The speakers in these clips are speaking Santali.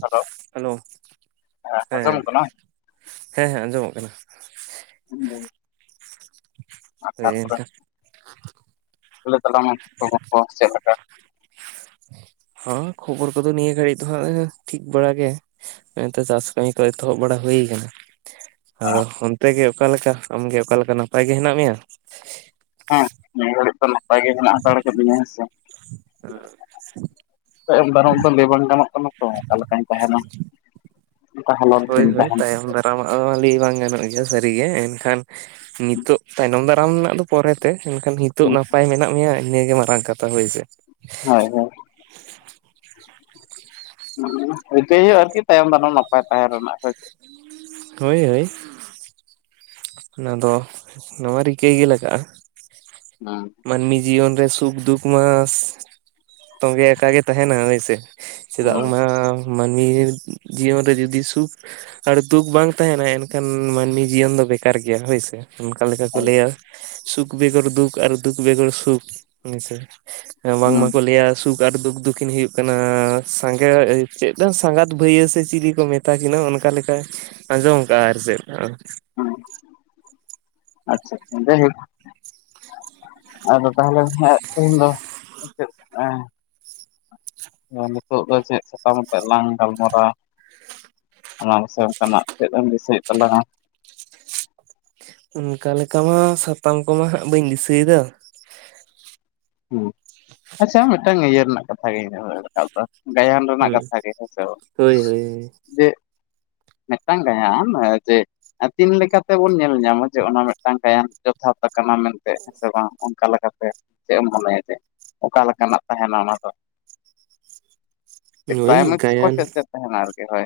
ᱦᱮᱞᱳ ᱦᱮᱞᱳ ᱦᱮᱸ ᱟᱸᱡᱚᱢᱚᱜ ᱠᱟᱱᱟ ᱦᱮᱸ ᱦᱮᱸ ᱟᱸᱡᱚᱢᱚᱜ ᱠᱟᱱᱟ᱾ [unintelligible] ᱦᱩᱭᱮᱱ ᱠᱷᱟᱱ ᱞᱮ ᱛᱟᱲᱟᱢᱟ [unintelligible] ᱪᱮᱫ ᱞᱮᱠᱟ? ᱦᱚᱸ ᱠᱷᱚᱵᱚᱨ ᱠᱚᱫᱚ ᱱᱤᱭᱟᱹ ᱜᱷᱟᱹᱲᱤᱡ ᱫᱚ ᱦᱟᱸᱜ ᱴᱷᱤᱠ ᱵᱟᱲᱟ ᱜᱮ᱾ ᱮᱱᱛᱮ ᱪᱟᱥ ᱠᱟᱹᱢᱤ ᱠᱚ ᱮᱛᱚᱦᱚᱵ ᱵᱟᱲᱟ ᱦᱩᱭ ᱟᱠᱟᱱᱟ᱾ ᱟᱫᱚ ᱚᱱᱛᱮ ᱜᱮ ᱚᱠᱟᱞᱮᱠᱟ ᱟᱢᱜᱮ ᱚᱠᱟᱞᱮᱠᱟ ᱱᱟᱯᱟᱭ ᱜᱮ ᱦᱮᱱᱟᱜ ᱢᱮᱭᱟ? ᱦᱮᱸ ᱱᱤᱭᱟᱹ ᱜᱷᱟᱹᱲᱤᱡ ᱫᱚ ᱱᱟᱯᱟᱭ ᱜᱮ ᱦᱮᱱᱟᱜ ᱦᱟᱛᱟᱲ ᱟᱠᱟᱹᱫᱤᱧᱟ ᱦᱮᱸᱥᱮ [unintelligible] ᱛᱟᱭᱚᱢ ᱫᱟᱨᱟᱢ ᱫᱚ ᱞᱟᱹᱭ ᱵᱟᱝ ᱜᱟᱱᱚᱜ ᱠᱟᱱᱟ ᱛᱚ ᱚᱠᱟ ᱞᱮᱠᱟᱧ ᱛᱟᱦᱮᱱᱟ᱾ ᱛᱟᱦᱚᱞᱮ ᱦᱳᱭ ᱦᱳᱭ ᱛᱟᱭᱚᱢ ᱫᱟᱨᱟᱢᱟᱜ ᱦᱚᱸ ᱞᱟᱹᱭ ᱵᱟᱝ ᱜᱟᱱᱚᱜ ᱜᱮᱭᱟ ᱥᱟᱹᱨᱤᱜᱮ ᱮᱱᱠᱷᱟᱱ ᱱᱤᱛᱳᱜ ᱛᱟᱭᱱᱚᱢ ᱫᱟᱨᱟᱢ ᱨᱮᱱᱟᱜ ᱫᱚ ᱯᱚᱨᱮᱛᱮ ᱮᱱᱠᱷᱟᱱ ᱱᱤᱛᱳᱜ ᱱᱟᱯᱟᱭ ᱢᱮᱱᱟᱜ ᱢᱮᱭᱟ ᱱᱤᱭᱟᱹ ᱜᱮ ᱢᱟᱨᱟᱝ ᱠᱟᱛᱷᱟ ᱦᱳᱭ ᱥᱮ᱾ ᱦᱳᱭ ᱦᱳᱭ ᱨᱤᱠᱟᱹᱭ ᱦᱩᱭᱩᱜᱼᱟ ᱟᱨᱠᱤ ᱛᱟᱭᱚᱢ ᱫᱟᱨᱟᱢ ᱱᱟᱯᱟᱭ ᱛᱟᱦᱮᱸᱱ ᱨᱮᱱᱟᱜ ᱦᱮᱸ ᱥᱮ ᱪᱮᱜ᱾ ᱦᱳᱭ ᱦᱳᱭ ᱚᱱᱟ ᱫᱚ ᱱᱚᱣᱟ ᱨᱤᱠᱟᱹᱭ ᱜᱮ ᱞᱟᱜᱟᱜᱼᱟ᱾ ᱦᱩᱸ ᱢᱟᱹᱱᱢᱤ ᱡᱤᱭᱚᱱ ᱨᱮ ᱥᱩᱠᱫᱩᱠ ᱢᱟ ᱛᱚᱸᱜᱮ ᱟᱠᱟ ᱜᱮ ᱛᱟᱦᱮᱱᱟ ᱦᱳᱭ ᱥᱮ᱾ ᱪᱮᱫᱟᱜ ᱚᱱᱟ ᱢᱟᱹᱱᱢᱤ ᱡᱤᱭᱚᱱ ᱨᱮ ᱡᱩᱫᱤ ᱥᱩᱠ ᱟᱨ ᱫᱩᱠ ᱵᱟᱝ ᱛᱟᱦᱮᱱᱟ ᱮᱱᱠᱷᱟᱱ ᱢᱟᱹᱱᱢᱤ ᱡᱤᱭᱚᱱ ᱫᱚ ᱵᱮᱠᱟᱨ ᱜᱮᱭᱟ, ᱦᱳᱭᱥᱮ ᱚᱱᱠᱟ ᱞᱮᱠᱟ ᱠᱚ ᱦᱩᱸ ᱞᱟᱹᱭᱟ᱾ ᱥᱩᱠ ᱵᱮᱜᱚᱨ ᱫᱩᱠ ᱟᱨ ᱫᱩᱠ ᱵᱮᱜᱚᱨ ᱥᱩᱠᱥ ᱦᱮᱸᱥᱮ ᱮᱸ ᱦᱩᱸ ᱵᱟᱝᱢᱟᱠᱚ ᱞᱟᱹᱭᱟ ᱥᱩᱠ ᱟᱨ ᱫᱩᱠ ᱫᱩᱠᱤᱱ ᱦᱩᱭᱩᱜ ᱠᱟᱱᱟ ᱥᱟᱸᱜᱮ ᱟᱹᱭᱟᱛ ᱪᱮᱜ ᱵᱟᱝ ᱥᱟᱸᱜᱟᱛ ᱵᱷᱟᱹᱭᱟᱹ ᱥᱮ ᱪᱤᱞᱤ ᱠᱚ ᱢᱮᱛᱟ ᱛᱟᱠᱤᱱᱟᱹ ᱚᱱᱠᱟ ᱞᱮᱠᱟᱭ ᱟᱸᱡᱚᱢ ᱟᱠᱟᱜᱼᱟ ᱟᱨ ᱪᱮᱫ? ᱦᱩᱸ ᱟᱪᱪᱷᱟ ᱡᱟᱭᱦᱳᱠ ᱟᱫᱚ ᱛᱟᱦᱞᱮ ᱠᱷᱟᱡ ᱛᱮᱦᱤᱧ ᱫᱚ ᱪᱮᱫ ᱮᱸ ᱫᱚ ᱱᱤᱛᱚᱜ ᱫᱚ ᱪᱮᱫ ᱥᱟᱛᱟᱢ ᱟᱛᱮᱫ ᱞᱟᱝ ᱜᱟᱞᱢᱟᱨᱟᱣᱟ? ᱚᱱᱟ ᱢᱟᱥᱮ ᱚᱱᱠᱟᱱᱟᱜ ᱪᱮᱫ ᱮᱢ ᱫᱤᱥᱟᱹᱭ ᱦᱩᱭᱩᱜ ᱛᱟᱞᱟᱝ-ᱟ᱾ ᱚᱱᱠᱟ ᱞᱮᱠᱟ ᱢᱟ ᱥᱟᱛᱟᱢ ᱠᱚᱢᱟ ᱦᱟᱸᱜ ᱵᱟᱹᱧ ᱫᱤᱥᱟᱹᱭ ᱮᱫᱟ ᱟᱪᱪᱷᱟ ᱢᱤᱫᱴᱟᱝ ᱤᱭᱟᱹ ᱨᱮᱱᱟᱜ ᱠᱟᱛᱷᱟ ᱨᱟᱠᱟᱵ ᱮᱫᱟ ᱜᱟᱭᱟᱱ ᱨᱮᱱᱟᱜ ᱦᱩᱸ ᱠᱟᱛᱷᱟ ᱜᱮ ᱦᱮᱸ ᱥᱮ ᱦᱳᱭ ᱦᱳᱭ ᱡᱮ ᱢᱤᱫᱴᱟᱝ ᱜᱟᱭᱟᱱ ᱡᱮ ᱟᱨ ᱛᱤᱱ ᱞᱮᱠᱟᱛᱮᱵᱚᱱ ᱧᱮᱞ ᱧᱟᱢᱟ ᱡᱮ ᱚᱱᱟ ᱢᱤᱫᱴᱟᱝ ᱜᱟᱭᱟᱱ ᱡᱚᱛᱷᱟᱛ ᱟᱠᱟᱱᱟ ᱢᱮᱱᱛᱮ ᱦᱮᱸ ᱥᱮ ᱵᱟᱝ ᱚᱱᱠᱟ ᱞᱮᱠᱟᱛᱮ ᱪᱮᱫ ᱮᱢ ᱢᱚᱱᱮᱭᱟ ᱡᱮ ᱚᱠᱟ ᱞᱮᱠᱟᱱᱟᱜ ᱛᱟᱦᱮᱱᱟ ᱚᱱᱟ ᱫᱚ ᱦᱳᱭ ᱯᱨᱟᱭᱢᱟᱨᱤ ᱠᱚ ᱜᱟᱭᱟᱱ ᱪᱮᱫ ᱪᱮᱫ ᱛᱟᱦᱮᱱᱟ ᱟᱨᱠᱤ ᱦᱳᱭ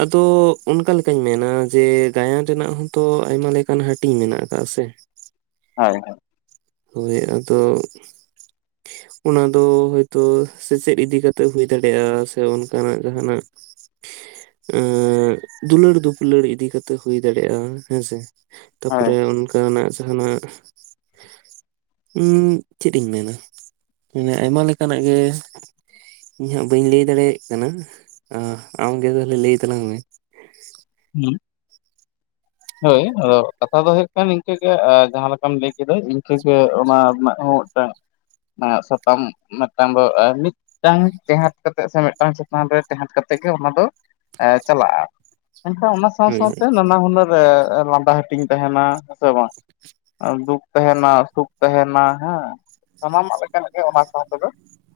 ᱟᱫᱚ ᱚᱱᱠᱟ ᱞᱮᱠᱟᱧ ᱢᱮᱱᱟ ᱡᱮ ᱜᱟᱭᱟᱱ ᱨᱮᱱᱟᱜ ᱦᱚᱸᱛᱚ ᱟᱭᱢᱟ ᱞᱮᱠᱟᱱ ᱦᱟᱹᱴᱤᱧ ᱢᱮᱱᱟᱜ ᱟᱠᱟᱫᱟ ᱥᱮ ᱦᱳᱭ ᱦᱳᱭ ᱦᱳᱭ ᱟᱫᱚ ᱚᱱᱟ ᱫᱚ ᱦᱚᱳᱭᱛᱳ ᱥᱮᱪᱮᱫ ᱤᱫᱤ ᱠᱟᱛᱮᱜ ᱦᱩᱭ ᱫᱟᱲᱮᱭᱟᱜᱼᱟ ᱥᱮ ᱚᱱᱠᱟᱱᱟᱜ ᱡᱟᱦᱟᱸ ᱱᱟᱜ ᱫᱩᱞᱟᱹᱲ ᱫᱩᱯᱞᱟᱹᱲ ᱤᱫᱤ ᱠᱟᱛᱮ ᱦᱩᱭ ᱫᱟᱲᱮᱭᱟᱜᱼᱟ ᱦᱮᱸᱥᱮ ᱦᱳᱭ ᱛᱟᱯᱚᱨᱮ ᱚᱱᱠᱟᱱᱟᱜ ᱡᱟᱦᱟᱸᱱᱟᱜ ᱩᱸ ᱪᱮᱫ ᱤᱧ ᱢᱮᱱᱟ ᱢᱟᱱᱮ ᱟᱭᱢᱟ ᱞᱮᱠᱟᱱᱟᱜ ᱜᱮ ᱤᱧ ᱦᱟᱸᱜ ᱵᱟᱹᱧ ᱞᱟᱹᱭ ᱫᱟᱲᱮᱭᱟᱜ ᱠᱟᱱᱟ ᱟᱢ ᱜᱮ ᱛᱟᱦᱚᱞᱮ ᱞᱟᱹᱭ ᱛᱟᱞᱟᱝ ᱢᱮ ᱦᱮᱸ [inaudible] ᱦᱳᱭ ᱟᱫᱚ ᱠᱟᱛᱷᱟ ᱫᱚ ᱦᱩᱭᱩᱜ ᱠᱟᱱᱟ ᱱᱤᱝᱠᱟᱹᱜᱮ ᱡᱟᱦᱟᱸ ᱞᱮᱠᱟᱢ ᱞᱟᱹᱭ ᱠᱮᱫᱟ ᱤᱱᱠᱟᱹᱜᱮ ᱚᱱᱟ ᱨᱮᱱᱟᱜ ᱦᱚᱸ ᱢᱤᱫᱴᱟᱝ ᱥᱟᱛᱟᱢ ᱢᱤᱫᱴᱟᱝ ᱫᱚ ᱢᱤᱫ ᱢᱤᱫᱴᱟᱝ ᱴᱮᱦᱟᱴ ᱠᱟᱛᱮᱜ ᱥᱮ ᱢᱤᱫᱴᱟᱝ ᱪᱮᱛᱟᱱ ᱨᱮ ᱴᱮᱦᱟᱸᱴ ᱠᱟᱛᱮᱫ ᱜᱮ ᱚᱱᱟ ᱫᱚ ᱪᱟᱞᱟᱜ-ᱟ᱾ ᱢᱮᱱᱠᱷᱟᱱ ᱚᱱᱟ ᱥᱟᱶ ᱦᱳᱭ ᱥᱟᱶᱛᱮ ᱱᱟᱱᱟ ᱦᱩᱱᱟᱹᱨ ᱞᱟᱸᱫᱟ ᱦᱟᱹᱴᱤᱧ ᱛᱟᱦᱮᱸᱱᱟ ᱦᱮᱸ ᱥᱮ ᱵᱟᱝ ᱫᱩᱠ ᱛᱟᱦᱮᱸᱱᱟ ᱥᱩᱠ ᱛᱟᱦᱮᱸᱱᱟ ᱦᱮᱸ ᱥᱟᱱᱟᱢᱟᱜ ᱞᱮᱠᱟᱱᱟᱜ ᱜᱮ ᱚᱱᱟ ᱥᱟᱶ ᱛᱮᱫᱚ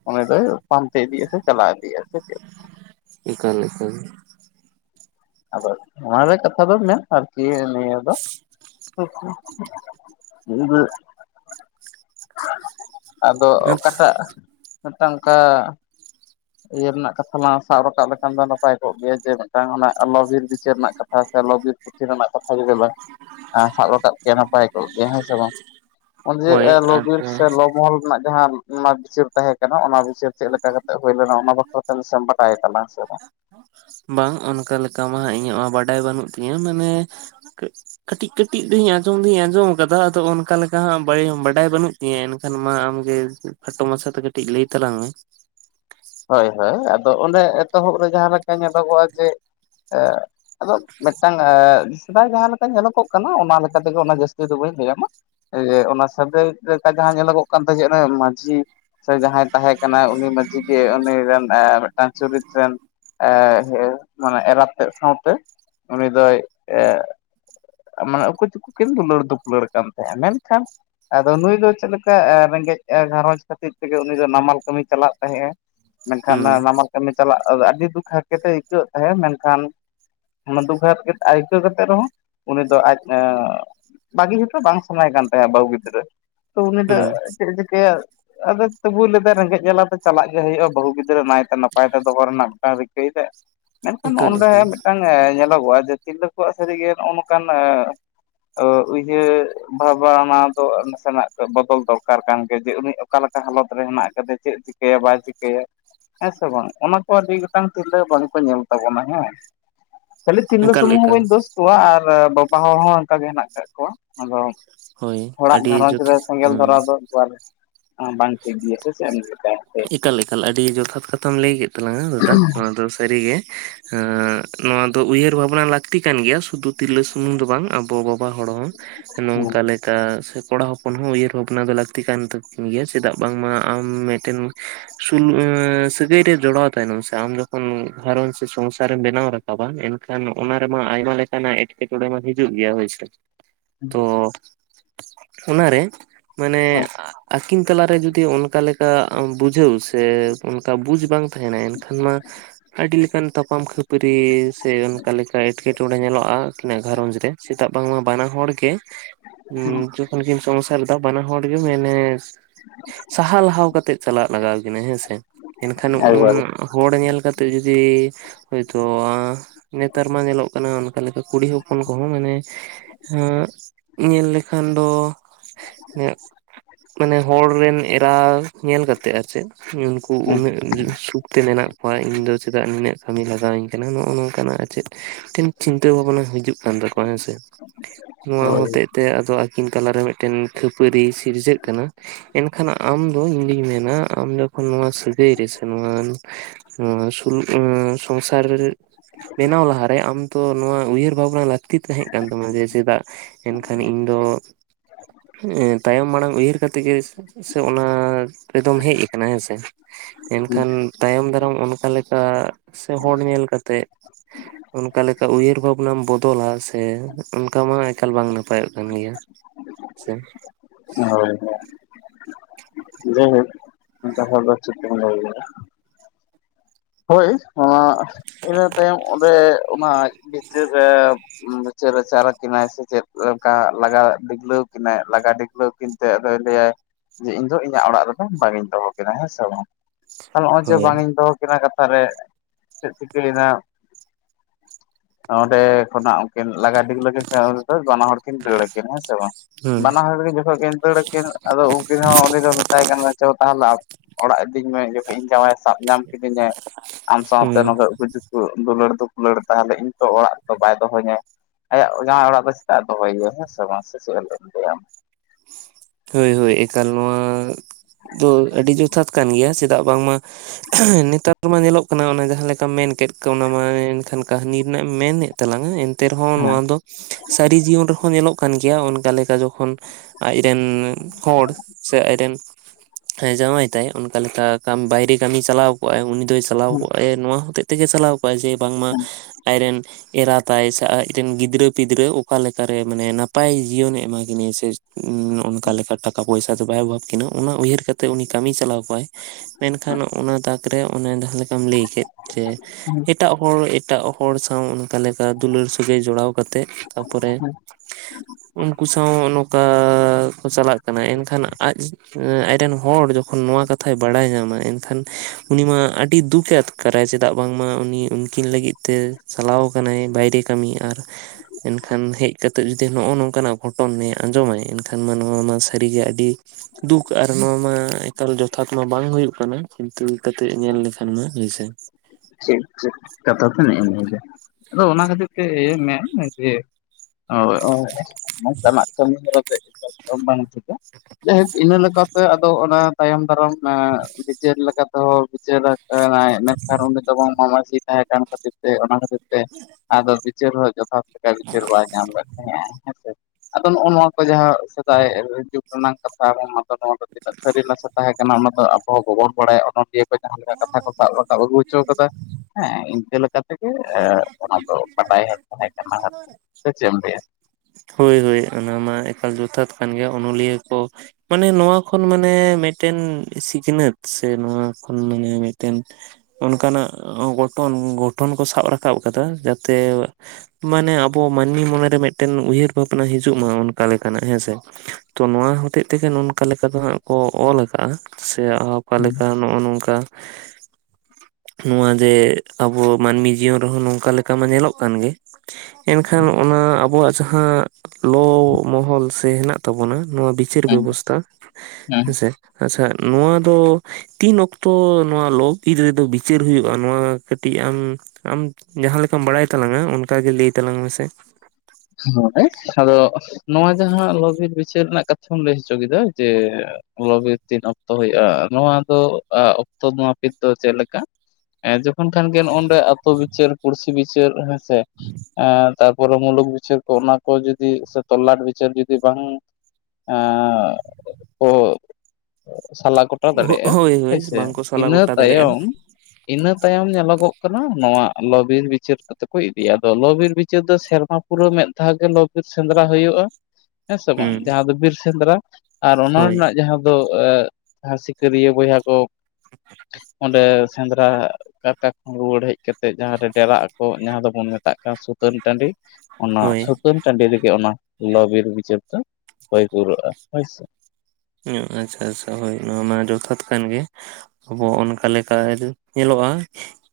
ᱩᱱᱤᱫᱚᱭ ᱯᱟᱱᱛᱮ ᱤᱫᱤᱭᱟ ᱥᱮ ᱪᱟᱞᱟᱣ ᱤᱫᱤᱭᱟ ᱥᱮ ᱪᱮᱫ ᱮᱠᱟᱞ ᱮᱠᱟᱞ ᱟᱫᱚ ᱚᱱᱟ ᱨᱮᱭᱟᱜ ᱠᱟᱛᱷᱟ ᱫᱚ ᱢᱮᱱ ᱟᱨᱠᱤ ᱱᱤᱭᱟᱹ ᱫᱚ ᱟᱫᱚ ᱚᱠᱟᱴᱟᱜ ᱢᱤᱫᱴᱟᱝ ᱠᱟ ᱤᱭᱟᱹ ᱨᱮᱱᱟᱜ ᱠᱟᱛᱷᱟ ᱞᱟᱝ ᱥᱟᱵ ᱨᱟᱠᱟᱵ ᱞᱮᱠᱷᱟᱱ ᱫᱚ ᱱᱟᱯᱟᱭ ᱠᱚᱜ ᱜᱮᱭᱟ ᱡᱮ ᱢᱤᱫᱴᱟᱝ ᱚᱱᱟ ᱞᱚ-ᱵᱤᱨ ᱵᱤᱪᱟᱹᱨ ᱨᱮᱱᱟᱜ ᱠᱟᱛᱷᱟ ᱥᱮ ᱞᱚ-ᱵᱤᱨ ᱯᱩᱛᱷᱤ ᱨᱮᱱᱟᱜ ᱠᱟᱛᱷᱟ ᱡᱩᱫᱤ ᱥᱟᱵ ᱨᱟᱠᱟᱵ ᱠᱮᱭᱟ ᱱᱟᱯᱟᱭ ᱠᱚᱜ ᱜᱮᱭᱟ ᱦᱮᱸ ᱥᱮ ᱵᱟᱝ ᱚᱱ ᱡᱮ ᱦᱳᱭ ᱞᱚ-ᱵᱤᱨ ᱟᱫᱚ ᱥᱮ ᱞᱚ ᱢᱚᱦᱚᱞ ᱨᱮᱱᱟᱜ ᱡᱟᱦᱟᱸ ᱚᱱᱟ ᱵᱤᱪᱟᱹᱨ ᱛᱟᱦᱮᱸ ᱠᱟᱱᱟ ᱚᱱᱟ ᱵᱤᱪᱟᱹᱨ ᱪᱮᱫ ᱞᱮᱠᱟ ᱠᱟᱛᱮᱜ ᱦᱩᱭ ᱞᱮᱱᱟ ᱚᱱᱟ ᱵᱟᱠᱷᱨᱟ ᱛᱮ ᱵᱟᱰᱟᱭ ᱛᱟᱞᱟᱝ ᱥᱮ ᱵᱟᱝ ᱵᱟᱝ ᱚᱱᱠᱟ ᱞᱮᱠᱟ ᱢᱟ ᱤᱧᱟᱹᱜ ᱢᱟ ᱵᱟᱰᱟᱭ ᱵᱟᱹᱱᱩᱜ ᱛᱤᱧᱟᱹ ᱢᱟᱱᱮ ᱠᱟᱹᱴᱤᱡ ᱠᱟᱹᱴᱤᱡ ᱫᱚᱧ ᱟᱸᱡᱚᱢ ᱫᱩᱧ ᱟᱸᱡᱚᱢ ᱟᱠᱟᱫᱟ ᱟᱫᱚ ᱚᱱᱠᱟ ᱞᱮᱠᱟ ᱦᱟᱜ ᱵᱟᱰᱟᱭ ᱵᱟᱹᱱᱩᱜ ᱟᱠᱟᱫᱟ ᱦᱮᱸ ᱮᱱᱠᱷᱟᱱ ᱢᱟ ᱟᱢᱜᱮ ᱠᱷᱟᱴᱚ ᱢᱟᱪᱷᱟᱛᱮ ᱠᱟᱹᱴᱤᱡ ᱞᱟᱹᱭ ᱛᱟᱞᱟᱝ ᱢᱮ ᱦᱳᱭ ᱦᱳᱭ ᱟᱫᱚ ᱚᱱᱮ ᱮᱛᱚᱦᱚᱵ ᱨᱮ ᱡᱟᱦᱟᱸ ᱞᱮᱠᱟ ᱧᱮᱞᱚᱜᱚᱜᱼᱟ ᱡᱮ ᱮ ᱟᱫᱚ ᱢᱤᱫᱴᱟᱝ ᱥᱮᱫᱟᱭ ᱡᱟᱦᱟᱸ ᱞᱮᱠᱟ ᱧᱮᱞᱚᱜᱚᱜ ᱠᱟᱱᱟ ᱚᱱᱟ ᱞᱮᱠᱟ ᱛᱮᱜᱮ ᱚᱱᱟ ᱡᱟᱹᱥᱛᱤ ᱫᱚ ᱵᱟᱹᱧ ᱞᱟᱹᱭ ᱟ ᱚᱱᱟ ᱥᱮᱫᱟᱭ ᱞᱮᱠᱟ ᱡᱟᱦᱟᱸ ᱧᱮᱞᱚᱜᱚᱜ ᱠᱟᱱ ᱛᱟᱦᱮᱸ ᱡᱮ ᱚᱱᱮ ᱢᱟᱹᱡᱷᱤ ᱥᱮ ᱡᱟᱦᱟᱸᱭ ᱛᱟᱦᱮᱸ ᱠᱟᱱᱟ ᱩᱱᱤ ᱢᱟᱹᱡᱷᱤ ᱡᱮ ᱩᱱᱤ ᱨᱮᱱ ᱮ ᱢᱤᱫᱴᱟᱝ ᱪᱩᱨᱤᱛ ᱨᱮᱱ ᱮ ᱤᱭᱟᱹ ᱢᱟᱱᱮ ᱮᱨᱟᱛ ᱛᱮᱜ ᱥᱟᱶᱛᱮ ᱩᱱᱤ ᱫᱚᱭ ᱮ ᱢᱟᱱᱮ ᱩᱠᱩ ᱪᱩᱠᱩ ᱠᱤᱱ ᱫᱩᱞᱟᱹᱲ ᱫᱩᱯᱩᱞᱟᱹᱲ ᱠᱟᱱ ᱛᱟᱦᱮᱸᱱᱟ ᱢᱮᱱᱠᱷᱟᱱ ᱟᱫᱚ ᱱᱩᱭ ᱫᱚ ᱪᱮᱫ ᱞᱮᱠᱟ ᱨᱮᱸᱜᱮᱡ ᱜᱷᱟᱨᱚᱧᱸᱡᱽ ᱠᱷᱟᱹᱛᱤᱨ ᱛᱮᱜᱮ ᱩᱱᱤ ᱫᱚ ᱱᱟᱢᱟᱞ ᱠᱟᱹᱢᱤ ᱪᱟᱞᱟᱜ ᱛᱟᱦᱮᱸᱜᱼᱟ ᱢᱮᱱᱠᱷᱟᱱ ᱦᱩᱸ ᱱᱟᱢᱟᱞ ᱠᱟᱹᱢᱤ ᱪᱟᱞᱟᱜ ᱟᱹᱰᱤ ᱫᱩᱠ ᱦᱟᱨᱠᱮᱛ ᱟᱹᱭᱠᱟᱹᱜ ᱮᱫ ᱛᱟᱦᱮᱸᱫ ᱢᱮᱱᱠᱷᱟᱱ ᱚᱱᱟ ᱫᱩᱠ ᱦᱟᱨᱠᱮᱛ ᱟᱹᱭᱠᱟᱹᱣ ᱠᱟᱛᱮᱜ ᱨᱮᱦᱚᱸ ᱩᱱᱤ ᱫᱚ ᱟᱡ ᱵᱟᱹᱜᱤ ᱦᱚᱴᱚ ᱵᱟᱝ ᱥᱟᱱᱟᱭᱮ ᱠᱟᱱ ᱛᱟᱦᱮᱸᱫ ᱵᱟᱹᱦᱩ ᱜᱤᱫᱽᱨᱟᱹ ᱛᱚ ᱩᱱᱤ ᱫᱚ ᱦᱩᱸ ᱪᱮᱫ ᱪᱤᱠᱟᱹ ᱟᱫᱚᱭ ᱛᱩᱵᱩ ᱞᱮᱫᱟ ᱨᱮᱸᱜᱮᱡ ᱡᱟᱞᱟ ᱫᱚ ᱪᱟᱞᱟᱜ ᱜᱮ ᱦᱩᱭᱩᱜᱼᱟ ᱵᱟᱹᱦᱩ ᱜᱤᱫᱽᱨᱟᱹ ᱱᱟᱭᱛᱮ ᱱᱟᱯᱟᱭ ᱛᱮ ᱫᱚᱦᱚ ᱨᱮᱱᱟᱜ ᱢᱤᱫᱴᱟᱝ ᱨᱤᱠᱟᱹᱭ ᱫᱟᱭ ᱢᱮᱱᱠᱷᱟᱱ ᱮᱠᱟᱞ ᱱᱚᱜ-ᱚᱸᱰᱮ ᱮᱠᱟᱞ ᱢᱤᱫᱴᱟᱝ ᱦᱮᱸ ᱧᱮᱞᱚᱜᱚᱜᱼᱟ ᱡᱮ ᱛᱤᱨᱞᱟᱹ ᱠᱚᱣᱟᱜ ᱥᱟᱹᱨᱤ ᱜᱮ ᱱᱚᱜᱼ ᱱᱝᱠᱟᱱ ᱩᱭᱦᱟᱹᱨ ᱵᱷᱟᱵᱟ-ᱱᱟ ᱫᱚ ᱱᱟᱥᱮᱱᱟᱜ ᱵᱚᱫᱚᱞ ᱫᱚᱨᱠᱟᱨ ᱠᱟᱱ ᱜᱮᱭᱟ ᱡᱮ ᱩᱱᱤ ᱚᱠᱟ ᱞᱮᱠᱟ ᱦᱟᱞᱚᱛ ᱨᱮ ᱦᱮᱱᱟᱜ ᱟᱠᱟᱫᱟᱮ ᱪᱮᱫ ᱪᱤᱠᱟᱹᱭᱟ ᱵᱟᱭ ᱪᱤᱠᱟᱹᱭᱟ ᱦᱮᱸ ᱥᱮ ᱵᱟᱝ ᱚᱱᱟ ᱠᱚ ᱟᱹᱰᱤ ᱜᱚᱴᱟᱝ ᱛᱤᱨᱞᱟᱹ ᱵᱟᱝ ᱠᱚ ᱧᱮᱞ ᱛᱟᱵᱚᱱᱟ ᱦᱮᱸ᱾ ᱠᱷᱟᱹᱞᱤ ᱛᱤᱨᱞᱟᱹ ᱮᱠᱟᱞ ᱥᱩᱢᱩᱝ ᱦᱚᱸ ᱮᱠᱟᱞ ᱵᱟᱹᱧ ᱫᱳᱥ ᱠᱚᱣᱟ, ᱟᱨ ᱵᱟᱵᱟ ᱦᱚᱲ ᱦᱚᱸ ᱚᱱᱠᱟ ᱜᱮ ᱦᱮᱱᱟᱜ ᱟᱠᱟᱫ ᱠᱚᱣᱟ ᱟᱫᱚ ᱦᱳᱭ ᱾ ᱦᱚᱲᱟᱜ ᱟᱹᱰᱤ ᱜᱷᱟᱨᱚᱸᱡᱽ ᱨᱮ ᱡᱚᱛᱷᱟᱛ ᱥᱮᱸᱜᱮᱞ ᱦᱩᱸ ᱫᱷᱚᱨᱟᱣ ᱫᱚ ᱟᱨ ᱵᱟᱝ ᱴᱷᱤᱠ ᱜᱮᱭᱟ ᱥᱮ ᱪᱮ ᱮᱢ [unintelligible] ᱞᱮᱠᱟ ᱛᱮ ᱮᱠᱟᱞ ᱮᱠᱟᱞ ᱟᱹᱰᱤ ᱡᱚᱛᱷᱟᱛ ᱠᱟᱛᱷᱟᱢ ᱞᱟᱹᱭ ᱠᱮᱫ ᱛᱟᱞᱟᱝ-ᱟ ᱫᱟᱫᱟ ᱱᱚᱣᱟ ᱫᱚ ᱥᱟᱹᱨᱤ ᱜᱮ ᱾ ᱱᱚᱣᱟ ᱫᱚ ᱩᱭᱦᱟᱹᱨ ᱵᱷᱟᱵᱱᱟ ᱞᱟᱹᱠᱛᱤ ᱠᱟᱱ ᱜᱮᱭᱟ ᱥᱩᱫᱩ ᱛᱤᱨᱞᱟᱹ ᱥᱩᱢᱩᱝ ᱫᱚ ᱵᱟᱝ ᱟᱵᱚ ᱵᱟᱵᱟ ᱦᱚᱲ ᱦᱚᱸ ᱦᱮᱸ ᱱᱚᱝᱠᱟ ᱞᱮ ᱥᱮ ᱠᱚᱲᱟ ᱦᱚᱯᱚᱱ ᱦᱚᱸ ᱩᱭᱦᱟᱹᱨ ᱵᱷᱟᱵᱽᱱᱟ ᱫᱚ ᱞᱟᱹᱠᱛᱤ ᱠᱟᱱ ᱛᱟᱠᱚ ᱜᱮᱭᱟ, ᱪᱮᱫᱟᱜ ᱵᱟᱝᱢᱟ ᱟᱢ ᱴᱮᱱ [unintelligible] ᱥᱟᱹᱜᱟᱹᱭ ᱨᱮ ᱡᱚᱲᱟᱣ ᱛᱟᱦᱮᱱᱚᱢ ᱥᱮ ᱟᱢ ᱡᱚᱠᱷᱚᱱ ᱜᱷᱟᱨᱚᱸᱡᱽ ᱥᱮ ᱥᱚᱝᱥᱟᱨᱮᱢ ᱵᱮᱱᱟᱣ ᱨᱟᱠᱟ ᱠᱟᱵᱟ ᱮᱱᱠᱷᱟᱱ ᱚᱱᱟ ᱨᱮᱢᱟ ᱟᱭᱢᱟ ᱞᱮᱠᱟᱱᱟᱜ ᱮᱴᱠᱮᱴᱚᱬᱮ ᱢᱟ ᱦᱤᱡᱩᱜ ᱜᱮᱭᱟ ᱦᱳᱭᱥᱮ ᱾ ᱛᱚ ᱚᱱᱟᱨᱮ ᱢᱟᱱᱮ ᱢᱟᱱᱮ ᱟᱠᱤᱱ ᱛᱟᱞᱟ ᱨᱮ ᱡᱩᱫᱤ ᱚᱱᱠᱟ ᱞᱮᱠ ᱵᱩᱡᱷᱟᱹᱣ ᱥᱮ ᱚᱱᱠᱟ ᱵᱩᱡᱽ ᱵᱟᱝ ᱛᱟᱦᱮᱸᱱᱟ ᱮᱱᱠᱷᱟᱱ ᱢᱟ ᱟᱹᱰᱤ ᱞᱮᱠᱟᱱ ᱛᱟᱯᱟᱢ ᱠᱷᱟᱹᱯᱟᱹᱨᱤ ᱥᱮ, ᱚᱱᱠᱟ ᱞᱮᱠᱟ ᱮᱴᱠᱮᱴᱚᱬᱮ ᱧᱮᱞᱚᱜᱼᱟ ᱟᱹᱠᱤᱱᱟᱜ ᱜᱷᱟᱨᱚᱸᱡᱽ ᱨᱮ᱾ ᱪᱮᱫᱟᱜ ᱵᱟᱝᱢᱟ ᱵᱟᱱᱟ ᱦᱚᱲ ᱜᱮ ᱩᱱᱠᱤᱱ ᱥᱚᱝᱥᱟᱨ ᱫᱚ ᱵᱟᱱᱟ ᱦᱚᱲ ᱜᱮ ᱢᱮᱱᱮ ᱥᱟᱦᱟᱣ ᱞᱟᱦᱟᱣ ᱠᱟᱛᱮᱫ ᱪᱟᱞᱟᱜ ᱞᱟᱜᱟᱣ ᱠᱤᱱᱟᱹ ᱦᱮᱸᱥᱮ ᱮᱱᱠᱷᱟᱱ ᱩᱱ ᱮᱠᱵᱟᱨᱮ ᱦᱚᱲ ᱧᱮᱞ ᱠᱟᱛᱮᱫ ᱡᱩᱫᱤ ᱦᱳᱭ ᱛᱚ ᱱᱮᱛᱟᱨ ᱢᱟ ᱧᱮᱞᱚᱜ ᱠᱟᱱᱟ ᱚᱱᱠᱟ ᱞᱮᱠᱟ ᱠᱩᱲᱤ ᱦᱚᱯᱚᱱ ᱠᱚᱦᱚᱸ ᱢᱟᱱᱮ ᱧᱮᱞ ᱞᱮᱠᱷᱟᱱ ᱫᱚ ᱾ ᱢᱟᱱᱮ ᱦᱚᱲ ᱨᱮᱱ ᱮᱨᱟ ᱧᱮᱞ ᱠᱟᱛᱮ ᱟᱨ ᱪᱮᱫ ᱩᱱᱠᱩ ᱩᱱᱟᱹᱜ ᱥᱩᱠ ᱛᱮ ᱢᱮᱱᱟᱜ ᱠᱚᱣᱟ ᱤᱧ ᱫᱚ ᱪᱮᱫᱟᱜ ᱱᱤᱱᱟᱹᱜ ᱠᱟᱹᱢᱤ ᱞᱟᱜᱟᱣᱤᱧ ᱠᱟᱱᱟ ᱱᱚᱜᱼᱚ ᱱᱚᱝᱠᱟᱱᱟᱜ ᱟᱨ ᱪᱮᱫ ᱢᱤᱫᱴᱮᱱ ᱪᱤᱱᱛᱟᱹ ᱵᱷᱟᱵᱱᱟ ᱦᱤᱡᱩᱜ ᱠᱟᱱ ᱛᱟᱠᱚᱣᱟ ᱦᱮᱸᱥᱮ, ᱱᱚᱣᱟ ᱦᱳᱭ ᱦᱚᱛᱮᱡ ᱛᱮ ᱟᱫᱚ ᱟᱹᱠᱤᱱ ᱛᱟᱞᱟ ᱨᱮ ᱢᱤᱫᱴᱮᱱ ᱠᱷᱟᱹᱯᱟᱹᱨᱤ ᱥᱤᱨᱡᱟᱹᱜ ᱠᱟᱱᱟ ᱮᱱᱠᱷᱟᱱ ᱟᱢ ᱤᱧ ᱫᱩᱧ ᱢᱮᱱᱟ ᱟᱢ ᱡᱚᱠᱷᱚᱱ ᱱᱚᱣᱟ ᱥᱟᱹᱜᱟᱹᱭ ᱨᱮ ᱥᱮ ᱱᱚᱣᱟ ᱚ ᱥᱩᱞ, ᱚ ᱥᱚᱝᱥᱟᱨ ᱨᱮ ᱵᱮᱱᱟᱣ ᱞᱟᱦᱟᱨᱮ ᱟᱢ ᱛᱚ ᱱᱚᱣᱟ ᱩᱭᱦᱟᱹᱨ ᱵᱷᱟᱵᱱᱟ ᱞᱟᱠ ᱞᱟᱹᱠᱛᱤ ᱛᱟᱦᱮᱸ ᱠᱟᱱ ᱛᱟᱢᱟ ᱡᱮ ᱪᱮᱫᱟᱜ ᱮᱱᱠᱷᱟᱱ ᱤᱧ ᱫᱚ ᱛᱟᱭᱚᱢ ᱢᱟᱲᱟᱝ ᱩᱭᱦᱟᱹᱨ ᱠᱟᱛᱮ ᱜᱮ ᱥᱮ ᱚᱱᱟ ᱨᱮᱫᱚᱢ ᱦᱮᱡ ᱟᱠᱟᱱᱟ ᱦᱮᱸᱥᱮ ᱮᱱᱠᱷᱟᱱ ᱛᱟᱭᱚᱢ ᱫᱟᱨᱟᱢ ᱚᱱᱠᱟ ᱞᱮᱠᱟ ᱥᱮ ᱦᱚᱲ ᱧᱮᱞ ᱠᱟᱛᱮᱜ ᱚᱱᱠᱟ ᱞᱮᱠᱟ ᱩᱭᱦᱟᱹᱨ ᱵᱷᱟᱵᱱᱟᱢ ᱵᱚᱫ ᱛᱚᱞᱟ ᱥᱮ ᱚᱱᱠᱟ ᱢᱟ ᱮᱠᱟᱞ ᱵᱟᱝ ᱱᱟᱯᱟᱭᱚᱜ ᱠᱟᱱ ᱜᱮᱭᱟ ᱥᱮ ᱾ ᱦᱳᱭ ᱦᱳᱭ ᱡᱟᱭᱦᱳᱠ ᱠᱟᱛᱷᱟ ᱫᱚ ᱴᱷᱤᱠ ᱜᱮᱢ ᱞᱟᱹᱭ ᱠᱟᱫᱟ ᱾ ᱦᱳᱭ ᱚᱱᱟ ᱤᱱᱟᱹ ᱛᱟᱭᱚᱢ ᱚᱸᱰᱮ ᱚᱱᱟ ᱵᱤᱪᱟᱹᱨ ᱨᱮ ᱵᱤᱪᱟᱹᱨ ᱟᱪᱟᱨ ᱟᱠᱤᱱᱟᱭ ᱥᱮ ᱪᱮᱫ ᱚᱱᱠᱟ ᱱᱟᱜ ᱞᱟᱜᱟ ᱰᱤᱜᱞᱟᱹᱣ ᱠᱤᱱᱟᱭ᱾ ᱞᱟᱜᱟ ᱰᱤᱜᱞᱟᱹᱣ ᱠᱤᱱ ᱛᱮ ᱟᱫᱚᱭ ᱞᱟᱹᱭᱟᱭ ᱡᱮ ᱤᱧ ᱫᱚ ᱤᱧᱟᱹᱜ ᱚᱲᱟᱜ ᱨᱮᱫᱚ ᱵᱟᱝᱤᱧ ᱫᱚᱦᱚ ᱠᱤᱱᱟ ᱦᱮᱸ ᱥᱮ ᱵᱟᱝ? ᱟᱨ ᱱᱚᱜᱼᱚᱭ ᱡᱮ ᱦᱳᱭ ᱵᱟᱝ ᱤᱧ ᱫᱚᱦᱚ ᱠᱤᱱᱟ ᱠᱟᱛᱷᱟᱮ ᱪᱮᱫ ᱪᱤᱠᱟᱹᱭᱱᱟ ᱾ ᱚᱱᱚᱸᱰᱮ ᱠᱷᱚᱱᱟᱜ ᱩᱱᱠᱤᱱ ᱞᱟᱜᱟ ᱰᱤᱜᱽᱞᱟᱹᱣ ᱠᱮ ᱠᱷᱟᱱ ᱵᱟᱱᱟ ᱦᱚᱲ ᱠᱤᱱ ᱫᱟᱹᱲᱟ ᱟᱹᱠᱤᱱ ᱦᱮᱸ ᱥᱮ ᱵᱟᱝ? ᱦᱩᱸ ᱢᱟᱱᱟ ᱦᱚᱲ ᱜᱮ ᱡᱚᱷᱡ ᱠᱤᱱ ᱫᱟᱹᱲᱟ ᱩᱱᱠᱤᱱ ᱟᱫᱚ ᱩᱱᱠᱤᱱ ᱦᱚᱸ ᱩᱱᱤ ᱫᱚ ᱢᱮᱛᱟᱭ ᱠᱟᱱᱟ, ᱪᱚ ᱛᱟᱦᱚᱞᱮ ᱚᱲᱟᱜ ᱤᱫᱤᱧ ᱢᱮ ᱡᱩᱫᱤ ᱤᱧ ᱡᱟᱶᱟᱭ ᱥᱟᱵ ᱧᱟᱢ ᱠᱮᱫ ᱡᱟ ᱟᱢ ᱦᱩᱸ ᱥᱟᱶᱛᱮ ᱱᱝᱠᱟ ᱛᱚ ᱩᱠᱩ ᱪᱩᱠᱩ ᱫᱩᱞᱟᱹᱲ ᱫᱩᱯᱩᱞᱟᱹᱲ ᱛᱟᱦᱚᱞᱮ ᱤᱧ ᱛᱚ ᱚᱲᱟᱜ ᱨᱮᱫᱚ ᱵᱟᱭ ᱫᱚᱦᱚᱧᱟᱭ ᱾ ᱟᱭᱟᱜ ᱡᱟᱶᱭᱟᱸᱭ ᱚᱲᱟᱜ ᱫᱚ ᱪᱮᱫᱟᱜ ᱮ ᱫᱚᱦᱚᱭᱮᱭᱟ ᱦᱮᱸ ᱥᱮ ᱵᱟᱝ ᱥᱮ ᱪᱮᱫ ᱞᱟᱹᱭ ᱦᱚᱪᱚᱭᱟᱢ? ᱦᱳᱭ ᱦᱳᱭ, ᱮᱠᱟᱞ ᱱᱚᱣᱟ ᱫᱚ ᱟᱹᱰᱤ ᱡᱚᱛᱷᱟᱛ ᱠᱟᱱ ᱜᱮᱭᱟ ᱪᱮᱫᱟᱜ ᱵᱟᱝᱢᱟ ᱱᱮᱛᱟᱨ ᱢᱟ ᱧᱮᱞᱚᱜ ᱠᱟᱱᱟ ᱚᱱᱟ ᱡᱟᱦᱟᱸ ᱞᱮᱠᱟᱢ ᱢᱮᱱ ᱞᱮᱠᱟᱢ ᱢᱮᱱ ᱠᱮᱫ ᱛᱟᱞᱟᱝ ᱟ ᱢᱮᱠᱷᱟᱱ ᱠᱟᱹᱦᱱᱤ ᱨᱮᱱᱟᱜ ᱞᱟᱹᱭ ᱢᱮ ᱛᱟᱞᱟᱝᱟ ᱮᱱᱛᱮ ᱨᱮᱦᱚᱸ ᱦᱮᱸ ᱱᱚᱣᱟ ᱫᱚ ᱥᱟᱹᱨᱤ ᱡᱤᱭᱚᱱ ᱨᱮᱦᱚᱸ ᱧᱮᱞᱚᱜ ᱠᱟᱱ ᱜᱮᱭᱟ ᱚᱱᱠᱟ ᱞᱮᱠᱟ ᱡᱚᱠᱷᱚᱱ [unintelligible] ᱦᱮᱸ ᱡᱟᱶᱟᱭ ᱛᱟᱭ ᱚᱱᱠᱟ ᱞᱮᱠᱟ [unintelligible] ᱵᱟᱭᱨᱮ ᱠᱟᱹᱢᱤᱭ ᱪᱟᱞᱟᱣ ᱠᱚᱜᱼᱟᱭ ᱩᱱᱤ, ᱫᱚᱭ ᱪᱟᱞᱟᱣ ᱦᱮᱸ ᱠᱚᱜ ᱟᱭ ᱱᱚᱶᱟ ᱦᱚᱛᱮᱡ ᱛᱮᱜᱮ ᱪᱟᱞᱟᱣ ᱠᱚᱜᱼᱟ ᱡᱮ ᱵᱟᱝᱢᱟ ᱦᱮᱸ ᱟᱡ ᱨᱮᱱ ᱮᱨᱟ ᱛᱟᱭᱟᱭ ᱥᱮ ᱟᱡᱨᱮᱱ ᱜᱤᱫᱽᱨᱟᱹ ᱯᱤᱫᱽᱨᱟᱹ ᱚᱠᱟ ᱞᱮᱠᱟ ᱨᱮ ᱢᱟᱱᱮ ᱱᱟᱯᱟᱭ ᱡᱤᱭᱚᱱ ᱮ ᱮᱢᱟ ᱠᱤᱱᱟᱹᱭ? ᱥᱮ ᱚᱱᱠᱟ ᱞᱮᱠᱟ ᱴᱟᱠᱟ ᱯᱚᱭᱥᱟ ᱫᱚ ᱵᱟᱭ ᱚᱵᱷᱟᱵ ᱠᱤᱱᱟ, ᱚᱱᱟ ᱩᱭᱦᱟᱹᱨ ᱠᱟᱛᱮᱜ ᱩᱱᱤ ᱠᱟᱹᱢᱤᱭ ᱪᱟᱞᱟᱣ ᱠᱚᱜᱼᱟᱭ᱾ ᱢᱮᱱᱠᱷᱟᱱ ᱚᱱᱟ ᱛᱟᱠ ᱨᱮ ᱚᱱᱮ ᱡᱟᱦᱟᱸ ᱞᱮᱠᱟ? ᱞᱟᱹᱭ ᱠᱮᱫ ᱡᱮ ᱦᱮᱸ ᱮᱴᱟᱜ ᱦᱚᱲ ᱮᱴᱟᱜ ᱦᱚᱲ ᱥᱟᱶ, ᱚᱠᱟᱞᱮᱠᱟ ᱫᱩᱞᱟᱹᱲ ᱥᱟᱹᱜᱟᱹᱭ ᱡᱚᱲᱟᱣ ᱠᱟᱛᱮᱜ ᱛᱟᱯᱚᱨᱮ ᱦᱮᱸ ᱩᱱᱠᱩ ᱥᱟᱶ ᱱᱚᱝᱠᱟ ᱠᱚ ᱪᱟᱞᱟᱜ ᱠᱟᱱᱟ ᱮᱱᱠᱷᱟᱱ ᱟᱡ [unintelligible] ᱟᱭᱡᱨᱮᱱ ᱦᱚᱲ ᱡᱚᱠᱷᱚᱱ ᱱᱚᱣᱟ ᱠᱟᱛᱷᱟᱭ ᱵᱟᱲᱟᱭ ᱧᱟᱢᱟ ᱮᱱᱠᱷᱟᱱ ᱩᱱᱤ ᱢᱟ ᱟᱹᱰᱤ ᱫᱩᱠ ᱮ [unintelligible] [unintelligible] ᱯᱨᱟᱭ ᱪᱮᱫᱟᱜ ᱵᱟᱝᱢᱟ ᱩᱱᱤ ᱩᱱᱠᱤᱱ ᱞᱟᱹᱜᱤᱫ ᱛᱮ ᱪᱟᱞᱟᱣ ᱟᱠᱟᱱᱟᱭ ᱵᱟᱭᱨᱮ ᱠᱟᱹᱢᱤ ᱟᱨ ᱮᱱᱠᱷᱟᱱ ᱦᱮᱡ ᱠᱟᱛᱮᱜ ᱡᱩᱫᱤ ᱱᱚᱜᱼᱚ ᱱᱚᱝᱠᱟᱱᱟᱼᱜ ᱜᱷᱚᱴᱚᱱᱮ ᱟᱸᱡᱚᱢᱟᱭ [unintelligible] [unintelligible] ᱢᱟ ᱱᱚᱣᱟ ᱢᱟ ᱥᱟᱹᱨᱤ ᱜᱮ ᱟᱹᱰᱤᱻ ᱫᱩᱠᱷ ᱟᱨ ᱱᱚᱣᱟ ᱢᱟ ᱮᱠᱟᱞ ᱡᱚᱛᱷᱟᱛ ᱢᱟ ᱵᱟᱝ ᱦᱩᱭᱩᱜ ᱠᱟᱱᱟ ᱠᱤᱱᱛᱩ, ᱠᱟᱛᱮᱜ ᱧᱮᱞ ᱞᱮᱠᱷᱟᱱ ᱢᱟ ᱦᱳᱭ ᱥᱮ ᱴᱷᱤᱠ ᱴᱷᱤᱠ ᱠᱟᱛᱷᱟ ᱠᱟᱛᱷᱟ ᱫᱚ ᱱᱮᱜᱼᱮ ᱱᱤᱭᱟᱹ ᱟᱫᱚ ᱚᱱᱟ ᱠᱷᱟᱹᱛᱤᱨ ᱛᱮ ᱢᱮᱱ ᱢᱮ ᱡᱮ ᱦᱚᱭ ᱚ ᱱᱚᱝ ᱠᱟᱱᱟᱜ ᱠᱟᱢᱤ ᱦᱚᱨᱟ ᱵᱮ ᱮᱠᱟᱞ ᱛᱮ ᱵᱟᱝ ᱴᱷᱤᱠᱟ ᱡᱟᱭᱦᱳᱠ ᱤᱱᱟᱹ ᱞᱮᱠᱟᱛᱮ ᱟᱫᱚ ᱚᱱᱟ ᱛᱟᱭᱚᱢ ᱫᱟᱨᱟᱢ ᱵᱤᱪᱟᱹᱨ ᱞᱮᱠᱟ ᱛᱮᱦᱚᱸ ᱪᱮᱫᱮᱭ ᱢᱮᱱᱠᱷᱟᱱ ᱩᱱᱤ ᱫᱚ ᱵᱟᱝ ᱢᱟᱹᱡᱷᱤ ᱛᱟᱦᱮᱸ ᱠᱟᱱ ᱠᱷᱟᱹᱛᱤᱨ ᱛᱮ ᱚᱱᱟ ᱠᱷᱟᱹᱛᱤᱨ [unintelligible] ᱟᱫᱚ ᱵᱤᱪᱟᱹᱨ ᱦᱚᱸ ᱡᱚᱛᱷᱟᱛ ᱞᱮᱠᱟ ᱵᱤᱪᱟᱹᱨ ᱵᱟᱭ ᱧᱟᱢ ᱞᱮᱜ ᱛᱟᱦᱮᱸᱜᱼᱟᱭ ᱦᱮᱸᱥᱮ, ᱟᱫᱚ ᱱᱚᱜᱼᱚ ᱱᱚᱣᱟ ᱠᱚ ᱡᱟᱦᱟᱸ ᱥᱮᱫᱟᱭ ᱡᱩᱜᱽ ᱨᱮᱱᱟᱜ ᱠᱟᱛᱷᱟ ᱠᱟᱱᱟ ᱟᱫᱚ ᱱᱚᱣᱟ ᱫᱚ ᱛᱤᱱᱟᱹᱜ ᱥᱟᱹᱨᱤ ᱱᱟᱥᱮ ᱛᱟᱸᱦᱮ ᱠᱟᱱᱟ ᱾ ᱚᱱᱟ ᱢᱟᱛᱚ ᱟᱵᱚ ᱵᱟᱵᱚᱱ ᱵᱟᱲᱟᱭᱟ ᱚᱱᱚᱞᱤᱭᱟᱹ ᱠᱚ ᱡᱟᱦᱟᱸ ᱞᱮᱠᱟ ᱠᱟᱛᱷᱟ ᱠᱚ ᱥᱟᱵ ᱨᱟᱠᱟᱵ ᱟᱹᱜᱩ ᱦᱚᱪᱚ ᱠᱟᱫᱟ ᱦᱮᱸ ᱤᱱᱠᱟᱹ ᱞᱮᱠᱟ ᱛᱮᱜᱮ ᱚᱱᱟ [inaudible] ᱫᱚ ᱵᱟᱰᱟᱭ ᱦᱮᱡ ᱛᱟᱦᱮᱸ ᱠᱟᱱᱟ ᱟᱨᱠᱤ᱾ ᱥᱮ ᱪᱮᱫ ᱮᱢ ᱞᱟᱹᱭᱟ [unintelligible] ᱦᱳᱭ ᱦᱳᱭ ᱚᱱᱟ ᱢᱟ ᱮᱠᱟᱞ ᱡᱚᱛᱷᱟᱛ ᱠᱟᱱ ᱜᱮᱭᱟ ᱚᱱᱚᱞᱤᱭᱟᱹ ᱠᱚ ᱢᱟᱱᱮ ᱱᱚᱶᱟ ᱠᱷᱚᱱ ᱢᱟᱱᱮ ᱢᱤᱫ ᱴᱮᱱ ᱥᱤᱠᱷᱱᱟᱹᱛ ᱥᱮ ᱱᱚᱶᱟ ᱠᱷᱚᱱ ᱢᱟᱱᱮ ᱢᱤᱫ ᱴᱮᱱ ᱚᱱᱠᱟᱱᱟᱼᱜ ᱜᱚᱴᱷᱚᱱ, ᱜᱚᱴᱷᱚᱱ ᱠᱚ ᱥᱟᱵ ᱨᱟᱠᱟᱵ ᱟᱠᱟᱫᱟ ᱡᱟᱛᱮ? ᱢᱟᱱᱮ ᱟᱵᱚ ᱢᱟᱹᱱᱢᱤ ᱢᱚᱱᱮ ᱨᱮ ᱢᱤᱫᱴᱮᱱ ᱩᱭᱦᱟᱹᱨ ᱵᱷᱟᱵᱱᱟ ᱦᱤᱡᱩᱜ ᱢᱟ ᱚᱱᱠᱟ ᱞᱮᱠᱟᱱᱼᱟᱜ ᱦᱮᱸᱥᱮ ᱛᱚ ᱱᱚᱶᱟ ᱦᱚᱛᱮᱡ ᱛᱮᱜᱮ ᱱᱚᱝᱠᱟ ᱞᱮᱠᱟ ᱫᱚ ᱦᱟᱸᱜ ᱠᱚ ᱚᱞ ᱠᱟᱜᱼᱟ ᱥᱮ [unintelligible] ᱠᱟ ᱦᱩᱸ, ᱞᱮᱠᱟ ᱱᱚᱜᱼᱚ ᱱᱚᱝᱠᱟ᱾ ᱱᱚᱶᱟ ᱡᱮ ᱟᱵᱚ ᱢᱟᱹᱱᱢᱤ ᱡᱤᱭᱚᱱ ᱨᱮᱦᱚᱸ ᱱᱚᱝᱠᱟ ᱞᱮᱠᱟ ᱢᱟ ᱧᱮᱞᱚᱜ ᱠᱟᱱ ᱜᱮ᱾ ᱮᱱᱠᱷᱟᱱ ᱚᱱᱟ ᱟᱵᱚᱣᱟᱜ ᱡᱟᱦᱟᱸ ᱞᱚ ᱢᱚᱦᱚᱞ ᱥᱮ ᱦᱮᱱᱟᱜ ᱛᱟᱵᱚᱱᱟ ᱱᱚᱶᱟ ᱵᱤᱪᱟᱹᱨ ᱦᱮᱸ ᱵᱮᱵᱚᱥᱛᱷᱟ ᱦᱮᱸ ᱦᱮᱸᱥᱮ ᱟᱪᱪᱷᱟ ᱱᱚᱶᱟ ᱫᱚ ᱛᱤᱱ ᱚᱠᱛᱚ ᱛᱚ ᱱᱚᱶᱟ ᱞᱚ ᱵᱤᱨ ᱨᱮᱫᱚ ᱵᱤᱪᱟᱹᱨ ᱦᱩᱭᱩᱜᱼᱟ ᱱᱚᱶᱟ ᱠᱟᱹᱴᱤᱡ ᱟᱢ ᱟᱢ ᱡᱟᱦᱟᱸ ᱞᱮᱠᱟᱢ ᱵᱟᱲᱟᱭ ᱛᱟᱞᱟᱝᱼᱟ ᱚᱱᱠᱟᱜᱮ ᱞᱟᱹᱭ ᱛᱟᱞᱟᱝ ᱢᱮᱥᱮ, ᱦᱳᱭ ᱟᱫᱚ ᱱᱚᱶᱟ ᱡᱟᱦᱟᱸ ᱞᱚᱵᱤᱨ ᱵᱤᱪᱟᱹᱨ ᱨᱮᱱᱟᱜ ᱠᱟᱛᱷᱟᱢ ᱞᱟᱹᱭ ᱦᱚᱪᱚ ᱠᱮᱫᱟ ᱡᱮ ᱞᱚᱵᱤᱨ ᱛᱤᱱ ᱚᱠᱛᱚ ᱦᱩᱭᱩᱜᱼᱟ ᱱᱚᱣᱟ ᱫᱚ ᱚᱠᱛᱚ ᱱᱟᱯᱤᱛ ᱫᱚ ᱪᱮᱜ ᱞᱮᱠᱟ? [unintelligible] ᱡᱚᱠᱷᱚᱱ ᱠᱷᱟᱱ ᱜᱮ ᱱᱚᱜᱚᱱᱰᱮᱸ ᱟᱛᱳ ᱵᱤᱪᱟᱹᱨ ᱯᱩᱲᱥᱤ ᱵᱤᱪᱟᱹᱨ ᱦᱮᱸᱥᱮ ᱛᱟᱯᱚᱨᱮ ᱢᱩᱞᱩᱠ ᱵᱤᱪ ᱵᱤᱪᱟᱹᱨ ᱠᱚ ᱮᱢᱟ ᱠᱚ ᱡᱩᱫᱤ ᱥᱮ ᱛᱚᱞᱟᱴ ᱵᱤᱪᱟᱹᱨ ᱡᱩᱫᱤ ᱵᱟᱝ [unintelligible] ᱥᱟᱞᱟ ᱜᱟᱴ᱾ [unintelligible] ᱜᱷᱚᱴᱟᱣ ᱫᱟᱲᱮᱭᱟᱜᱼᱟ ᱦᱳᱭ ᱦᱳᱭ ᱦᱮᱸᱥᱮ ᱵᱟᱝᱠᱚ ᱥᱟᱞᱟ ᱤᱱᱟᱹ ᱜᱚᱴᱟ ᱫᱟᱲᱮᱭᱟᱜᱼᱟ ᱛᱟᱭᱚᱢ ᱤᱱᱟᱹ ᱛᱟᱭᱚᱢ ᱧᱮᱞᱚᱜᱼᱚᱜ ᱠᱟᱱᱟ ᱱᱚᱶᱟ ᱞᱚᱵᱤᱨ ᱵᱤᱪᱟᱹᱨ ᱠᱟᱛᱮ ᱠᱚ ᱤᱫᱤᱭᱟ ᱟᱫᱚ ᱞᱚᱵᱤᱨ ᱵᱤᱪᱟᱹᱨ ᱫᱚ ᱥᱮᱨᱢᱟ ᱯᱩᱨᱟᱹ ᱢᱮᱫ ᱫᱷᱟᱣ ᱜᱮ ᱞᱚᱵᱤᱨ ᱥᱮᱸᱫᱽᱨᱟ ᱦᱩᱭᱩᱜᱼᱟ ᱦᱮᱸ ᱥᱮ ᱵᱟᱝ ᱦᱩᱸ ᱡᱟᱦᱟᱸ ᱫᱚ ᱵᱤᱨ ᱥᱮᱸᱫᱽᱨᱟ ᱟᱨ ᱚᱱᱟ ᱦᱳᱭ ᱨᱮᱱᱟᱜ ᱡᱟᱦᱟᱸ ᱫᱚ ᱡᱟᱦᱟᱸ ᱥᱤᱠᱟᱹᱨᱤᱭᱟᱹ ᱵᱚᱭᱦᱟ ᱠᱚ ᱚᱸᱰᱮ? ᱥᱮᱸᱫᱽᱨᱟ ᱨᱟᱛᱟ ᱠᱷᱚᱱ ᱨᱩᱣᱟᱹᱲ ᱦᱮᱡ ᱠᱟᱛᱮ ᱡᱟᱦᱟᱸ ᱨᱮ ᱰᱮᱨᱟᱜ ᱟᱠᱚ ᱠᱚᱜ ᱡᱟᱦᱟᱸ ᱫᱚᱵᱚᱱ ᱢᱮᱛᱟᱜ ᱠᱟᱱ ᱥᱩᱛᱟᱹᱱ ᱴᱟᱺᱰᱤ ᱚᱱᱟ ᱦᱳᱭ ᱥᱩᱛᱟᱹᱱ ᱴᱟᱺᱰᱤ ᱨᱮᱜᱮ ᱚᱱᱟ ᱞᱚ ᱵᱤᱨ ᱵᱤᱪᱟᱹᱨ ᱫᱚ ᱦᱩᱭ ᱯᱩᱨᱟᱹᱜ-ᱟ ᱦᱳᱭ ᱥᱮ ᱧᱚᱸᱜ ᱟᱪᱪᱷᱟ ᱟᱪᱪᱷᱟ ᱦᱳᱭ ᱱᱚᱣᱟ ᱢᱟ ᱡᱚᱛᱷᱟᱛ ᱠᱟᱱ ᱜᱮ ᱟᱵᱚ ᱚᱱᱠᱟ ᱞᱮᱠᱟ ᱧᱮᱞᱚᱜ-ᱟ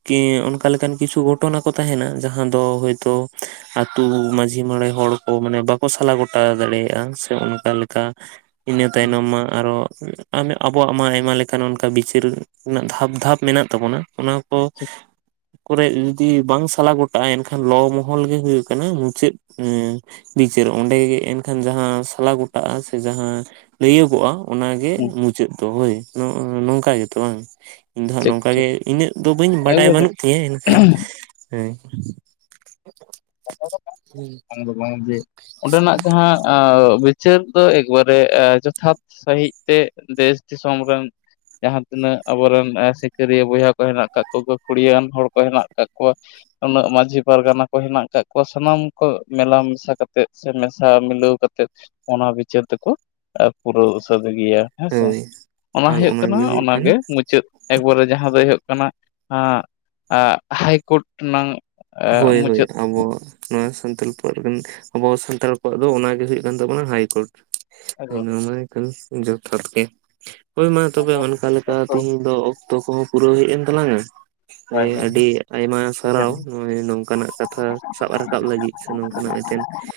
ᱠᱤ ᱚᱱᱠᱟ ᱞᱮᱠᱟᱱ ᱠᱤᱪᱷᱩ ᱜᱷᱚᱴᱚᱱᱟ ᱠᱚ ᱛᱟᱦᱮᱱᱟ ᱡᱟᱦᱟᱸ ᱫᱚ ᱦᱳᱭᱛᱳ ᱟᱹᱛᱩ ᱢᱟᱹᱡᱷᱤ ᱢᱚᱬᱮ ᱦᱚᱲ ᱠᱚ ᱢᱟᱱᱮ ᱵᱟᱠᱚ ᱥᱟᱞᱟ ᱜᱚᱴᱟ ᱫᱟᱲᱮᱭᱟᱜ-ᱟ ᱥᱮ ᱚᱱᱠᱟ ᱞᱮᱠᱟ ᱤᱱᱟᱹ ᱛᱟᱭᱱᱚᱢ ᱢᱟ ᱟᱨᱚ ᱟᱢᱮ ᱟᱵᱚᱣᱟᱜ ᱢᱟ ᱟᱭᱢᱟ ᱞᱮᱠᱟᱱ ᱚᱱᱠᱟ ᱵᱤᱪᱟᱹᱨ ᱨᱮᱱᱟᱜ ᱫᱷᱟᱯ ᱫᱷᱟᱯ ᱢᱮᱱᱟᱜ ᱛᱟᱵᱚᱱᱟ ᱚᱱᱟ ᱠᱚᱵ ᱠᱚᱨᱮᱜ ᱡᱩᱫᱤ ᱵᱟᱝ ᱥᱟᱞᱟ ᱜᱚᱴᱟᱜᱼᱟ ᱮᱱᱠᱷᱟᱱ ᱞᱚ ᱢᱚᱦᱚᱞ ᱜᱮ ᱦᱩᱭᱩᱜ ᱠᱟᱱᱟ ᱢᱩᱪᱟᱹᱫ ᱵᱤᱪᱟᱹᱨ ᱚᱸᱰᱮ ᱜᱮ ᱮᱱᱠᱷᱟᱱ ᱡᱟᱦᱟᱸ ᱥᱟᱞᱟ ᱜᱚᱴᱟᱜ-ᱟ ᱥᱮ ᱡᱟᱦᱟᱸ ᱞᱟᱹᱭᱟᱹᱜᱚᱜ-ᱟ ᱚᱱᱟ ᱜᱮ ᱢᱩᱪᱟᱹᱫ ᱫᱚ ᱦᱳᱭ ᱱᱚᱝᱠᱟ ᱜᱮᱛᱚ ᱵᱟᱝ ᱤᱧ ᱫᱚ ᱦᱟᱸᱜ ᱴᱷᱤᱠ ᱱᱚᱝᱠᱟ ᱜᱮ ᱴᱷᱤᱠ ᱤᱱᱟᱹᱜ ᱫᱚ ᱵᱟᱹᱧ ᱵᱟᱰᱟᱭ ᱮᱠᱵᱟᱨᱮ ᱵᱟᱹᱱᱩᱜ ᱛᱤᱧᱟᱹ ᱮᱱᱠᱷᱟᱱ ᱦᱮᱸ ᱠᱟᱱ ᱫᱚ ᱵᱟᱝ ᱡᱮ ᱚᱸᱰᱮᱱᱟᱜ ᱫᱚ ᱦᱟᱸᱜ ᱟᱻ ᱵᱤᱪᱟᱹᱨ ᱫᱚ ᱮᱠᱵᱟᱨᱮ ᱡᱚᱛᱷᱟᱛ ᱥᱟᱺᱦᱤᱡ ᱛᱮ ᱫᱮᱥ ᱫᱤᱥᱚᱢ ᱨᱮᱱ ᱡᱟᱦᱟᱸ ᱛᱤᱱᱟᱹᱜ ᱟᱵᱚ ᱨᱮᱱ ᱮᱸ ᱥᱤᱠᱟᱹᱨᱤᱭᱟᱹ ᱵᱚᱭᱦᱟ ᱠᱚ ᱦᱮᱱᱟᱜ ᱠᱟᱫ ᱠᱚ ᱜᱟᱹᱠᱷᱩᱲᱤᱭᱟᱹᱣᱟᱱ ᱦᱚᱲ ᱠᱚ ᱦᱮᱱᱟᱜ ᱠᱟᱫ ᱠᱚ᱾ ᱩᱱᱟᱹᱜ ᱢᱟᱹᱡᱷᱤ ᱯᱟᱨᱜᱟᱱᱟ ᱠᱚ ᱦᱮᱱᱟᱜ ᱠᱟᱜ ᱠᱚ ᱥᱟᱱᱟᱢ ᱠᱚ ᱢᱮᱞᱟ ᱢᱮᱥᱟ ᱠᱟᱛᱮᱫ ᱥᱮ ᱢᱮᱥᱟ ᱢᱤᱞᱟᱹᱣ ᱠᱟᱛᱮᱫ᱾ ᱚᱱᱟ ᱵᱤᱪᱟᱹᱨ ᱛᱮᱠᱚ ᱯᱩᱨᱟᱹᱣ᱾ ᱦᱮᱸ ᱥᱮ ᱦᱳᱭ ᱚᱱᱟ ᱟᱨ ᱦᱩᱭᱩᱜ ᱚᱱᱟᱜᱮ ᱠᱟᱱᱟ ᱦᱩᱭᱩᱜ ᱚᱱᱟ ᱜᱮ ᱢᱩᱪᱟᱹᱫ ᱮᱠᱵᱟᱨᱮ ᱡᱟᱦᱟᱸ ᱫᱚᱭ ᱦᱩᱭᱩᱜ ᱠᱟᱱᱟ ᱟᱸᱜ ᱟᱜ ᱦᱟᱭᱠᱳᱴ ᱨᱮᱱᱟᱝ ᱮᱜ ᱢᱩᱪᱟᱹᱫ [unintelligible] ᱟᱵᱚᱣᱟᱜ ᱱᱚᱣᱟ ᱥᱟᱱᱛᱟᱲ ᱯᱟᱨᱜᱟᱱᱟ ᱟᱵᱚ ᱥᱟᱱᱛᱟᱲ ᱠᱚᱣᱟᱜ ᱫᱚ ᱚᱱᱟ ᱜᱮ ᱦᱩᱭᱩᱜ ᱠᱟᱱ ᱛᱟᱵᱚᱱᱟ ᱦᱟᱭᱠᱳᱴ ᱛᱟᱦᱚᱞᱮ ᱮᱱᱟᱢᱟ ᱦᱮᱸ ᱠᱟᱱ ᱡᱚᱛᱷᱟᱛ ᱜᱮ ᱦᱳᱭ ᱢᱟ ᱛᱚᱵᱮ ᱚᱱᱠᱟ ᱞᱮᱠᱟ ᱚᱠᱛᱚ ᱛᱤᱦᱤᱧ ᱫᱚ ᱚᱠ ᱚᱠᱛᱚ ᱠᱚᱦᱚᱸ ᱯᱩᱨᱟᱹᱣ ᱦᱮᱡ ᱮᱱ ᱛᱟᱞᱟᱝ-ᱟ ᱟᱹᱰᱤ ᱟᱭᱢᱟ ᱥᱟᱨᱦᱟᱣ ᱦᱳᱭ ᱱᱚᱝᱠᱟᱱᱟᱜ ᱠᱟᱛᱷᱟ ᱥᱟᱵ ᱨᱟᱠᱟᱵ ᱞᱟᱹᱜᱤᱫ ᱥᱮ ᱱᱚᱝᱠᱟᱱᱟᱜ ᱢᱤᱫᱴᱮᱱ